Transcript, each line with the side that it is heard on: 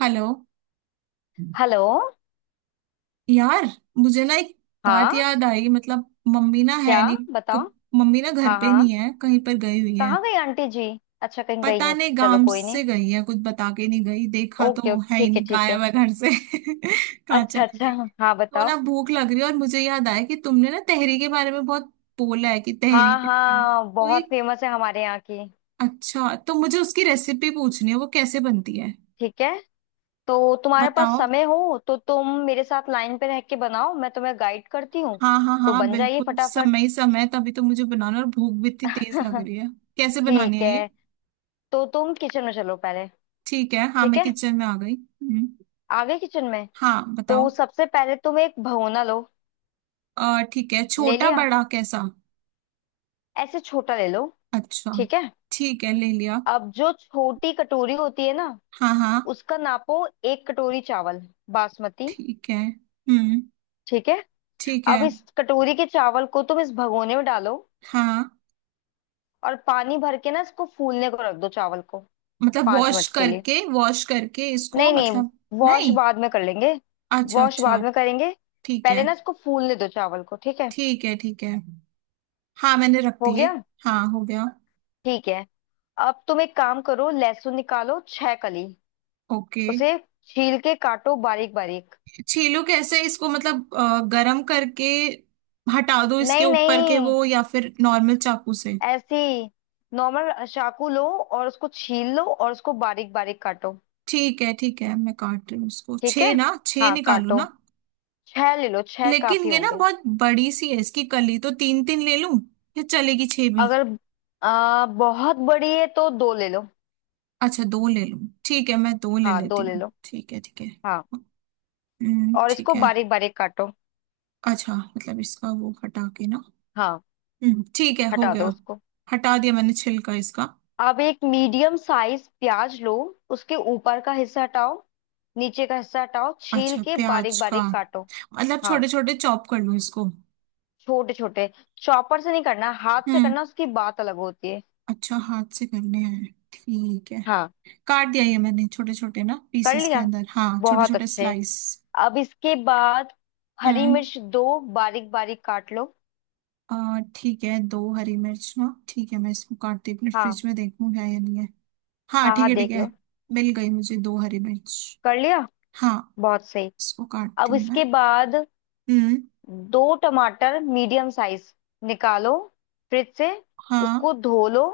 right: Hello
left: hello.
right: यार, मुझे ना एक बात
left: हाँ,
right: याद आई। मतलब मम्मी ना
left: क्या?
right: है नहीं। क-
left: बताओ।
right: मम्मी ना घर
left: हाँ
right: पे नहीं
left: हाँ।
right: है, कहीं पर गई हुई है।
left: कहाँ गई आंटी जी? अच्छा, कहीं गई
right: पता
left: है,
right: नहीं
left: चलो
right: गांव
left: कोई
right: से
left: नहीं।
right: गई है, कुछ बता के नहीं गई। देखा
left: ओके ओके,
right: तो है ही
left: ठीक है
right: नहीं,
left: ठीक
right: गायब
left: है।
right: है घर से। कहाँ
left: अच्छा
right: चली
left: अच्छा,
right: गई।
left: हाँ
right: तो
left: बताओ।
right: ना भूख लग रही है, और मुझे याद आया कि तुमने ना तहरी के बारे में बहुत बोला है कि तहरी।
left: हाँ
right: तहरी
left: हाँ,
right: तो
left: बहुत
right: एक।
left: फेमस है हमारे यहाँ की।
right: अच्छा, तो मुझे उसकी रेसिपी पूछनी है, वो कैसे बनती है।
left: ठीक है, तो तुम्हारे पास
right: बताओ।
left: समय हो तो तुम मेरे साथ लाइन पे रह के बनाओ, मैं तुम्हें गाइड करती हूँ।
right: हाँ हाँ
left: तो
right: हाँ,
left: बन जाइए
right: बिल्कुल समय
left: फटाफट।
right: ही समय है, तभी तो मुझे बनाना। और भूख भी इतनी तेज लग रही है। कैसे बनानी
left: ठीक
right: है
left: है,
right: ये।
left: तो तुम किचन में चलो पहले।
right: ठीक है। हाँ
left: ठीक
right: मैं
left: है,
right: किचन में आ गई। हम्म।
left: आगे किचन में।
right: हाँ बताओ।
left: तो सबसे पहले तुम एक भगोना लो।
right: ठीक है,
left: ले
right: छोटा
left: लिया?
right: बड़ा कैसा।
left: ऐसे छोटा ले लो।
right: अच्छा।
left: ठीक है।
right: ठीक है, ले लिया।
left: अब जो छोटी कटोरी होती है ना,
right: हाँ हाँ।
left: उसका नापो। 1 कटोरी चावल, बासमती।
right: ठीक है। हम्म।
left: ठीक है।
right: ठीक है।
left: अब इस कटोरी के चावल को तुम इस भगोने में डालो,
right: हाँ।
left: और पानी भर के ना इसको फूलने को रख दो चावल को,
right: मतलब
left: पांच मिनट के लिए।
right: वॉश करके इसको,
left: नहीं नहीं,
right: मतलब।
left: वॉश
right: नहीं।
left: बाद में कर लेंगे।
right: अच्छा
left: वॉश
right: अच्छा।
left: बाद में करेंगे।
right: ठीक
left: पहले
right: है
left: ना इसको फूलने दो चावल को, ठीक है।
right: ठीक है। ठीक है। हाँ मैंने रख
left: हो
right: दिए।
left: गया?
right: हाँ हो गया।
left: ठीक है। अब तुम एक काम करो, लहसुन निकालो 6 कली।
right: ओके।
left: उसे छील के काटो बारीक बारीक।
right: छीलो कैसे इसको, मतलब गरम करके हटा दो इसके
left: नहीं
right: ऊपर के
left: नहीं,
right: वो, या फिर नॉर्मल चाकू से।
left: ऐसी नॉर्मल चाकू लो और उसको छील लो और उसको बारीक बारीक काटो।
right: ठीक है ठीक है, मैं काट रही हूँ इसको।
left: ठीक है,
right: छह ना, छह
left: हाँ
right: निकालू
left: काटो।
right: ना।
left: 6 ले लो, 6 काफी
right: लेकिन ये ना
left: होंगे।
right: बहुत बड़ी सी है इसकी कली, तो तीन तीन ले लूं या चलेगी छह भी।
left: अगर बहुत बड़ी है तो दो ले लो।
right: अच्छा दो ले लूं। ठीक है, मैं दो ले
left: हाँ दो
right: लेती
left: ले
right: हूँ।
left: लो।
right: ठीक है ठीक है।
left: हाँ।
right: हम्म।
left: और
right: ठीक
left: इसको
right: है।
left: बारीक बारीक काटो।
right: अच्छा, मतलब इसका वो हटा के ना।
left: हाँ,
right: हम्म। ठीक है, हो
left: हटा दो
right: गया।
left: उसको।
right: हटा दिया मैंने छिलका इसका।
left: अब एक मीडियम साइज प्याज लो। उसके ऊपर का हिस्सा हटाओ, नीचे का हिस्सा हटाओ, छील
right: अच्छा,
left: के बारीक
right: प्याज का।
left: बारीक काटो।
right: मतलब
left: हाँ
right: छोटे छोटे चॉप कर लूँ इसको।
left: छोटे छोटे। चॉपर से नहीं करना, हाथ से
right: हम्म।
left: करना, उसकी बात अलग होती है।
right: अच्छा, हाथ से करने हैं, ठीक है।
left: हाँ,
right: काट दिया ये मैंने छोटे छोटे ना
left: कर
right: पीसेस के
left: लिया?
right: अंदर। हाँ, छोटे
left: बहुत
right: छोटे
left: अच्छे।
right: स्लाइस।
left: अब इसके बाद हरी
right: हम्म।
left: मिर्च दो बारीक बारीक काट लो।
right: और, ठीक है, दो हरी मिर्च ना। ठीक है, मैं इसको काटती हूँ, अपने
left: हाँ
right: फ्रिज में देखूँ है या नहीं है। हाँ
left: हाँ,
right: ठीक
left: हाँ
right: है ठीक
left: देख
right: है।
left: लो।
right: मिल गई मुझे दो हरी मिर्च।
left: कर लिया?
right: हाँ।
left: बहुत सही।
right: इसको काटती
left: अब
right: हूँ मैं।
left: इसके बाद
right: हम्म।
left: दो टमाटर मीडियम साइज निकालो, फ्रिज से।
right: हाँ।
left: उसको धो लो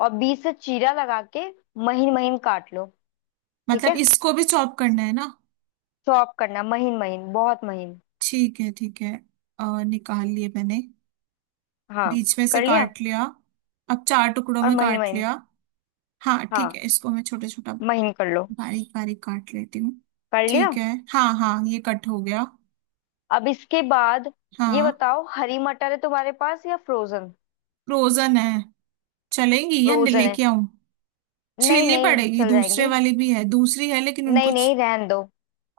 left: और बीच से चीरा लगा के महीन महीन काट लो। ठीक
right: मतलब
left: है,
right: इसको भी चॉप करना है ना।
left: चॉप करना, महीन महीन, बहुत महीन।
right: ठीक है ठीक है। और निकाल लिए मैंने।
left: हाँ
right: बीच में से
left: कर लिया?
right: काट लिया। अब चार टुकड़ों
left: और
right: में
left: महीन
right: काट
left: महीन।
right: लिया। हाँ ठीक
left: हाँ
right: है, इसको मैं छोटा छोटा
left: महीन कर लो।
right: बारीक बारीक काट लेती हूँ।
left: कर लिया?
right: ठीक है। हाँ हाँ, ये कट हो गया।
left: अब इसके बाद ये
right: हाँ,
left: बताओ, हरी मटर है तुम्हारे पास या फ्रोजन?
right: फ्रोजन है। चलेंगी, या
left: फ्रोजन है?
right: लेके आऊं।
left: नहीं
right: छीलनी
left: नहीं,
right: पड़ेगी।
left: चल
right: दूसरे
left: जाएंगी।
right: वाली भी है, दूसरी है, लेकिन
left: नहीं
right: उनको
left: नहीं, रहन दो।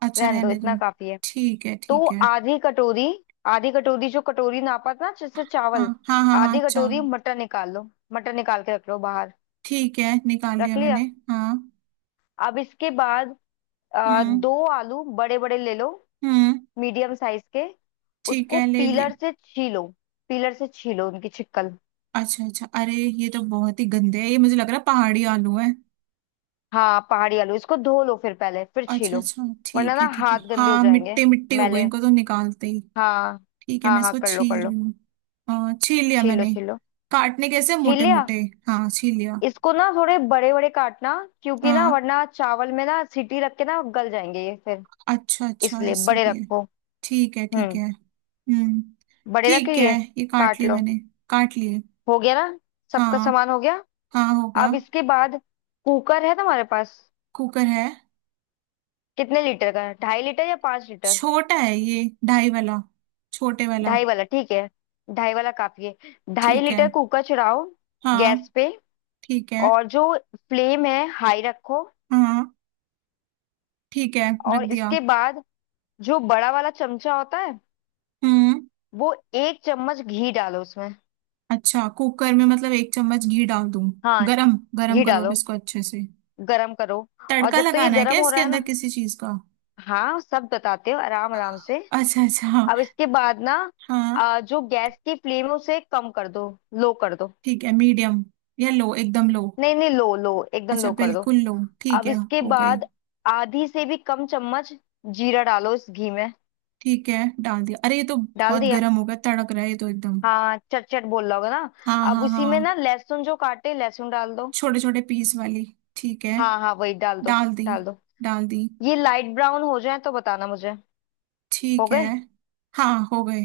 right: अच्छा,
left: रहन दो,
right: रहने
left: इतना
right: दूं।
left: काफी है।
right: ठीक है
left: तो
right: ठीक है।
left: आधी कटोरी, आधी कटोरी, जो कटोरी नापा था ना जिससे
right: हाँ
left: चावल,
right: हाँ हाँ हाँ
left: आधी
right: अच्छा।
left: कटोरी मटर निकाल लो, मटर निकाल के रख लो बाहर।
right: ठीक है, निकाल
left: रख
right: लिया मैंने।
left: लिया?
right: हाँ।
left: अब इसके बाद
right: हम्म।
left: दो आलू बड़े बड़े ले लो,
right: हम्म।
left: मीडियम साइज के।
right: ठीक
left: उसको
right: है, ले लिया।
left: पीलर से छीलो, पीलर से छीलो उनकी छिकल।
right: अच्छा अच्छा, अरे ये तो बहुत ही गंदे है ये, मुझे लग रहा है पहाड़ी आलू है।
left: हाँ पहाड़ी आलू, इसको धो लो फिर पहले, फिर
right: अच्छा
left: छीलो।
right: अच्छा,
left: वरना
right: ठीक
left: ना
right: है ठीक है।
left: हाथ गंदे हो
right: हाँ,
left: जाएंगे,
right: मिट्टी मिट्टी हो गई
left: मैले।
right: इनको तो निकालते ही।
left: हाँ
right: ठीक है,
left: हाँ
right: मैं
left: हाँ,
right: इसको
left: कर लो
right: छील
left: कर
right: रही
left: लो।
right: हूँ। छील लिया
left: छीलो
right: मैंने।
left: छीलो।
right: काटने कैसे,
left: छील
right: मोटे
left: लिया?
right: मोटे। हाँ छील लिया।
left: इसको ना थोड़े बड़े बड़े काटना, क्योंकि ना
right: हाँ
left: वरना चावल में ना सीटी रख के ना गल जाएंगे ये फिर।
right: अच्छा अच्छा,
left: इसलिए
right: ऐसा
left: बड़े
right: भी है।
left: रखो।
right: ठीक है ठीक
left: हम्म,
right: है। हम्म।
left: बड़े रखे
right: ठीक है।
left: ये।
right: ये काट
left: काट
right: लिए
left: लो।
right: मैंने। काट लिए।
left: हो गया ना, सबका
right: हाँ।
left: सामान हो गया?
right: हाँ हो गया।
left: अब इसके बाद कुकर है तुम्हारे पास?
right: कुकर है।
left: कितने लीटर का है, 2.5 लीटर या 5 लीटर?
right: छोटा है ये, ढाई वाला। छोटे वाला।
left: ढाई वाला ठीक है, ढाई वाला काफी है। ढाई
right: ठीक है।
left: लीटर कुकर चढ़ाओ
right: हाँ।
left: गैस पे,
right: ठीक है।
left: और जो फ्लेम है हाई रखो।
right: हाँ ठीक है, रख
left: और
right: दिया।
left: इसके बाद जो बड़ा वाला चमचा होता है,
right: हम्म।
left: वो 1 चम्मच घी डालो उसमें।
right: अच्छा, कुकर में मतलब एक चम्मच घी डाल दूं।
left: हाँ
right: गरम गरम
left: घी
right: करो अब
left: डालो,
right: इसको अच्छे से।
left: गरम करो। और
right: तड़का
left: जब तक ये
right: लगाना है क्या
left: गरम हो
right: इसके
left: रहा है
right: अंदर
left: ना,
right: किसी चीज का।
left: हाँ सब बताते हो आराम आराम से।
right: अच्छा अच्छा हाँ।
left: अब इसके बाद ना,
right: हाँ,
left: जो गैस की फ्लेम है उसे कम कर दो, लो कर दो।
right: ठीक है। मीडियम या लो, एकदम लो।
left: नहीं नहीं, लो लो, एकदम
right: अच्छा,
left: लो कर दो।
right: बिल्कुल लो। ठीक
left: अब
right: है,
left: इसके
right: हो गई।
left: बाद आधी से भी कम चम्मच जीरा डालो इस घी में।
right: ठीक है, डाल दिया। अरे, ये तो
left: डाल
right: बहुत
left: दिया?
right: गर्म हो गया, तड़क रहा है ये तो एकदम।
left: हाँ चट चट बोल रहा होगा ना।
right: हाँ
left: अब
right: हाँ हाँ
left: उसी में
right: हाँ,
left: ना लहसुन, जो काटे लहसुन, डाल दो।
right: छोटे छोटे पीस वाली। ठीक है,
left: हाँ हाँ, वही डाल दो।
right: डाल दी।
left: डाल दो।
right: डाल दी।
left: ये लाइट ब्राउन हो जाए तो बताना मुझे। हो
right: ठीक है।
left: गए?
right: हाँ हो गए।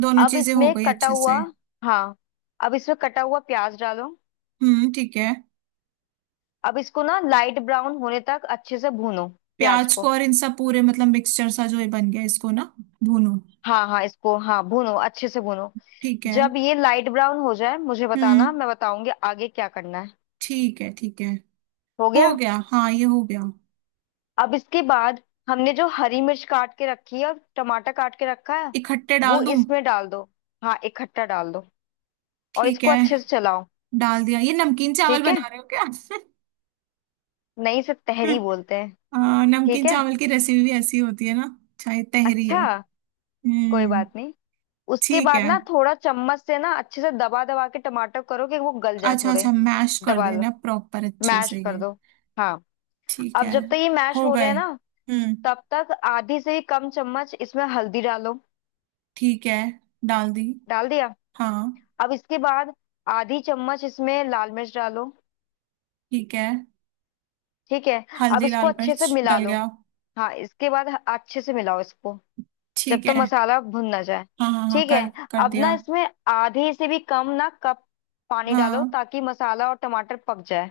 right: दोनों
left: अब
right: चीजें हो
left: इसमें
right: गई
left: कटा
right: अच्छे
left: हुआ,
right: से।
left: हाँ, अब इसमें कटा हुआ प्याज डालो।
right: ठीक है।
left: अब इसको ना लाइट ब्राउन होने तक अच्छे से भूनो, प्याज
right: प्याज को,
left: को।
right: और इन सब पूरे मतलब मिक्सचर सा जो ये बन गया इसको ना भूनो।
left: हाँ हाँ, इसको हाँ भूनो अच्छे से भूनो।
right: ठीक है।
left: जब ये लाइट ब्राउन हो जाए मुझे बताना,
right: हम्म
left: मैं बताऊंगी आगे क्या करना है।
right: ठीक है ठीक है।
left: हो
right: हो
left: गया?
right: गया। हाँ ये हो गया।
left: अब इसके बाद हमने जो हरी मिर्च काट के रखी है और टमाटर काट के रखा है,
right: इकट्ठे
left: वो
right: डाल दूं।
left: इसमें डाल दो। हाँ इकट्ठा डाल दो। और
right: ठीक
left: इसको
right: है।
left: अच्छे से चलाओ।
right: डाल दिया। ये नमकीन चावल
left: ठीक है।
right: बना रहे हो क्या।
left: नहीं, से तहरी बोलते हैं। ठीक
right: नमकीन
left: है,
right: चावल की रेसिपी भी ऐसी होती है ना। अच्छा, ये तहरी
left: अच्छा।
right: है।
left: कोई
right: हम्म।
left: बात नहीं। उसके
right: ठीक
left: बाद
right: है।
left: ना थोड़ा चम्मच से ना अच्छे से दबा दबा के टमाटर करो कि वो गल जाए
right: अच्छा
left: थोड़े।
right: अच्छा, मैश कर
left: दबा लो,
right: देना प्रॉपर अच्छे
left: मैश
right: से
left: कर
right: ये।
left: दो। हाँ।
right: ठीक
left: अब
right: है,
left: जब तक ये मैश
right: हो
left: हो रहे
right: गए।
left: हैं ना,
right: हम्म।
left: तब तक आधी से भी कम चम्मच इसमें हल्दी डालो।
right: ठीक है, डाल दी।
left: डाल दिया?
right: हाँ।
left: अब इसके बाद आधी चम्मच इसमें लाल मिर्च डालो।
right: ठीक है,
left: ठीक है। अब
right: हल्दी
left: इसको
right: लाल
left: अच्छे से
right: मिर्च
left: मिला
right: डल
left: लो।
right: गया।
left: हाँ इसके बाद अच्छे से मिलाओ इसको, जब
right: ठीक
left: तक
right: है।
left: मसाला भुन ना जाए।
right: हाँ हाँ हाँ,
left: ठीक
right: कर
left: है।
right: कर
left: अब
right: दिया।
left: ना इसमें आधे से भी कम ना कप पानी डालो,
right: हाँ।
left: ताकि मसाला और टमाटर पक जाए।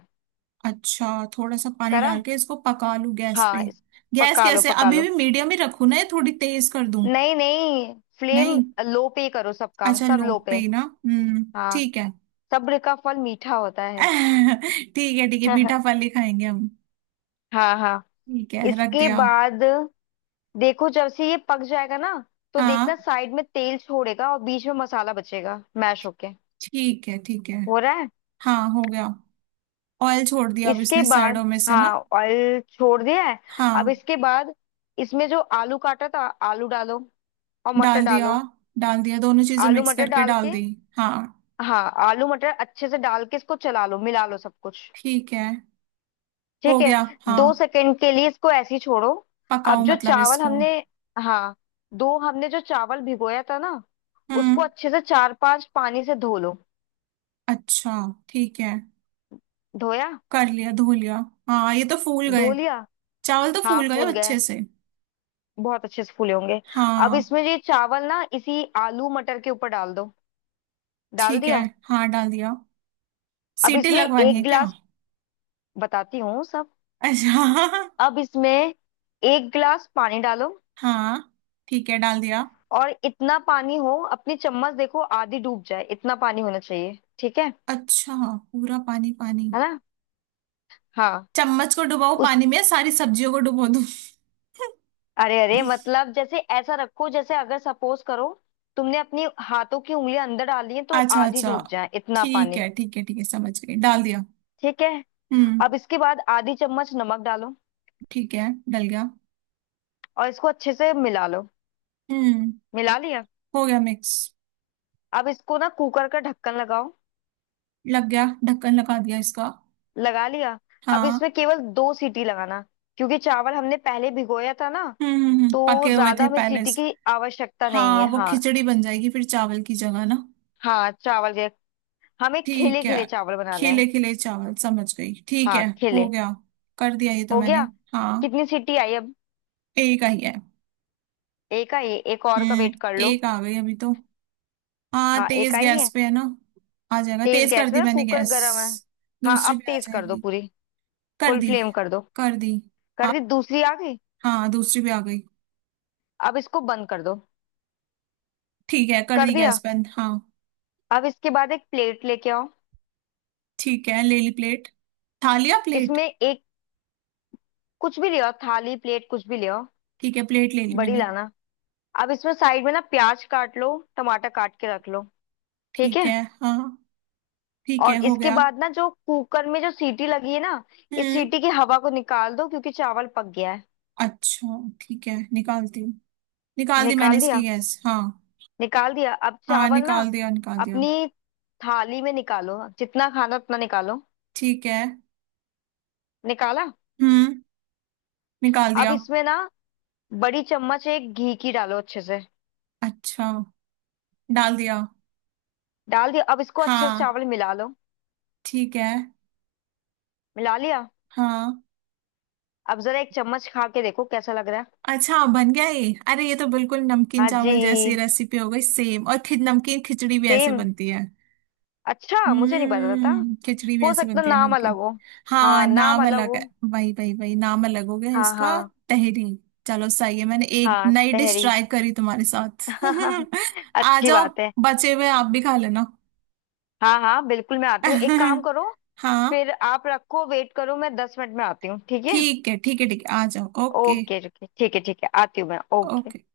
right: अच्छा, थोड़ा सा पानी
left: करा।
right: डाल के इसको पका लूं गैस
left: हाँ
right: पे। गैस
left: पका लो
right: कैसे,
left: पका
right: अभी
left: लो।
right: भी मीडियम ही रखूं ना, या थोड़ी तेज कर दूं।
left: नहीं नहीं, फ्लेम
right: नहीं।
left: लो पे करो, सब काम
right: अच्छा,
left: सब
right: लो
left: लो
right: पे
left: पे।
right: ही ना। हम्म
left: हाँ,
right: ठीक है।
left: सब्र का फल मीठा होता है।
right: ठीक है ठीक है, मीठा फल ही खाएंगे हम।
left: हाँ हाँ।
right: ठीक है, रख
left: इसके
right: दिया।
left: बाद देखो, जब से ये पक जाएगा ना, तो
right: हाँ।
left: देखना साइड में तेल छोड़ेगा और बीच में मसाला बचेगा मैश होके।
right: ठीक है ठीक है।
left: हो रहा है?
right: हाँ हो गया। ऑयल छोड़ दिया अब
left: इसके
right: इसने साइडों
left: बाद,
right: में से ना।
left: हाँ ऑयल छोड़ दिया है। अब
right: हाँ।
left: इसके बाद इसमें जो आलू काटा था, आलू डालो और मटर
right: डाल दिया।
left: डालो।
right: डाल दिया दोनों चीजें
left: आलू
right: मिक्स
left: मटर
right: करके
left: डाल
right: डाल
left: के,
right: दी। हाँ।
left: हाँ आलू मटर अच्छे से डाल के इसको चला लो, मिला लो सब कुछ।
right: ठीक है। हो
left: ठीक है।
right: गया। हाँ।
left: 2 सेकंड के लिए इसको ऐसे ही छोड़ो। अब
right: पकाओ
left: जो
right: मतलब
left: चावल
right: इसको।
left: हमने, हाँ दो, हमने जो चावल भिगोया था ना,
right: हम्म।
left: उसको अच्छे से चार पांच पानी से धो लो।
right: अच्छा ठीक है।
left: धोया?
right: कर लिया, धो लिया। हाँ ये तो फूल
left: धो
right: गए।
left: लिया?
right: चावल तो
left: हाँ
right: फूल गए
left: फूल गए,
right: अच्छे से।
left: बहुत अच्छे से फूले होंगे। अब
right: हाँ।
left: इसमें ये चावल ना इसी आलू मटर के ऊपर डाल दो। डाल
right: ठीक है।
left: दिया?
right: हाँ डाल दिया।
left: अब
right: सीटी
left: इसमें
right: लगवानी
left: एक
right: है क्या।
left: गिलास, बताती हूँ सब।
right: अच्छा।
left: अब इसमें 1 गिलास पानी डालो।
right: हाँ ठीक है, डाल दिया।
left: और इतना पानी हो, अपनी चम्मच देखो आधी डूब जाए, इतना पानी होना चाहिए, ठीक है।
right: अच्छा, पूरा पानी पानी।
left: है ना। हाँ
right: चम्मच को डुबाओ
left: उस,
right: पानी में, सारी सब्जियों को डुबो दूं।
left: अरे अरे, मतलब जैसे ऐसा रखो, जैसे अगर सपोज करो तुमने अपनी हाथों की उंगलियां अंदर डाली है तो
right: अच्छा
left: आधी
right: अच्छा,
left: डूब जाए, इतना
right: ठीक
left: पानी।
right: है ठीक है ठीक है, समझ गई, डाल दिया।
left: ठीक है।
right: हम्म।
left: अब इसके बाद आधी चम्मच नमक डालो।
right: ठीक है, डल गया।
left: और इसको अच्छे से मिला लो।
right: हम्म।
left: मिला लिया?
right: हो गया मिक्स।
left: अब इसको ना कुकर का ढक्कन लगाओ।
right: लग गया, ढक्कन लगा दिया इसका।
left: लगा लिया? अब इसमें
right: हाँ।
left: केवल 2 सीटी लगाना, क्योंकि चावल हमने पहले भिगोया था ना, तो
right: पके हुए
left: ज्यादा
right: थे
left: हमें
right: पहले
left: सीटी
right: से।
left: की आवश्यकता नहीं
right: हाँ,
left: है,
right: वो
left: हाँ।
right: खिचड़ी बन जाएगी फिर चावल की जगह ना।
left: हाँ चावल के, हमें खिले
right: ठीक है,
left: खिले चावल बनाने हैं।
right: खिले खिले चावल, समझ गई। ठीक
left: हाँ
right: है, हो
left: खिले।
right: गया। कर दिया ये तो
left: हो
right: मैंने।
left: गया?
right: हाँ।
left: कितनी सीटी आई अब?
right: एक आई है।
left: एक आई है, एक और का वेट कर
right: हम्म,
left: लो।
right: एक आ गई अभी तो। हाँ,
left: हाँ एक
right: तेज
left: आई
right: गैस
left: है,
right: पे है ना। आ जाएगा,
left: तेज
right: तेज कर
left: गैस पे
right: दी
left: ना
right: मैंने
left: कुकर
right: गैस।
left: गर्म है। हाँ
right: दूसरी
left: अब
right: पे आ
left: तेज कर दो
right: जाएगी।
left: पूरी,
right: कर
left: फुल
right: दी।
left: फ्लेम कर दो।
right: कर दी।
left: कर
right: आ,
left: दी? दूसरी आ गई?
right: हाँ, दूसरी पे आ गई।
left: अब इसको बंद कर दो।
right: ठीक है, कर
left: कर
right: दी
left: दिया?
right: गैस बंद। हाँ।
left: अब इसके बाद एक प्लेट लेके आओ।
right: ठीक है, ले ली प्लेट। खा लिया प्लेट।
left: इसमें एक, कुछ भी ले आओ, थाली प्लेट कुछ भी ले आओ।
right: ठीक है, प्लेट ले ली
left: बड़ी
right: मैंने।
left: लाना। अब इसमें साइड में ना प्याज काट लो, टमाटर काट के रख लो। ठीक
right: ठीक
left: है।
right: है। हाँ। ठीक है
left: और
right: हो
left: इसके
right: गया।
left: बाद ना जो कुकर में जो सीटी लगी है ना, इस
right: हम्म।
left: सीटी की हवा को निकाल दो, क्योंकि चावल पक गया है।
right: अच्छा, ठीक है, निकालती हूँ। निकाल दी मैंने
left: निकाल
right: इसकी
left: दिया?
right: गैस। हाँ।
left: निकाल दिया? अब
right: हाँ
left: चावल ना
right: निकाल दिया, निकाल दिया।
left: अपनी थाली में निकालो, जितना खाना उतना निकालो।
right: ठीक है।
left: निकाला?
right: हम्म। निकाल
left: अब
right: दिया।
left: इसमें ना बड़ी चम्मच एक घी की डालो अच्छे से।
right: अच्छा। डाल दिया।
left: डाल दिया? अब इसको अच्छे से
right: हाँ।
left: चावल मिला लो।
right: ठीक है।
left: मिला लिया?
right: हाँ।
left: अब जरा एक चम्मच खा के देखो कैसा लग रहा है।
right: अच्छा, बन गया ये। अरे, ये तो बिल्कुल नमकीन
left: हाँ जी,
right: चावल जैसी रेसिपी हो गई सेम। और खि नमकीन खिचड़ी भी ऐसे
left: सेम।
right: बनती है।
left: अच्छा, मुझे नहीं पता था।
right: हम्म, खिचड़ी भी
left: हो
right: ऐसे
left: सकता
right: बनती है
left: नाम अलग
right: नमकीन।
left: हो।
right: हाँ,
left: हाँ नाम
right: नाम
left: अलग
right: अलग
left: हो।
right: है। वही वही वही, नाम अलग हो गया
left: हाँ
right: इसका।
left: हाँ।
right: तहरी। चलो सही है, मैंने एक
left: हाँ
right: नई डिश
left: तहरी।
right: ट्राई करी तुम्हारे साथ। आ
left: अच्छी
right: जाओ,
left: बात है।
right: बचे हुए आप भी खा लेना।
left: हाँ हाँ बिल्कुल, मैं आती हूँ, एक काम करो,
right: हाँ
left: फिर आप रखो, वेट करो, मैं 10 मिनट में आती हूँ, ठीक है।
right: ठीक है ठीक है ठीक है, आ जाओ। ओके
left: ओके ओके, ठीक है ठीक है, आती हूँ मैं, ओके।
right: ओके।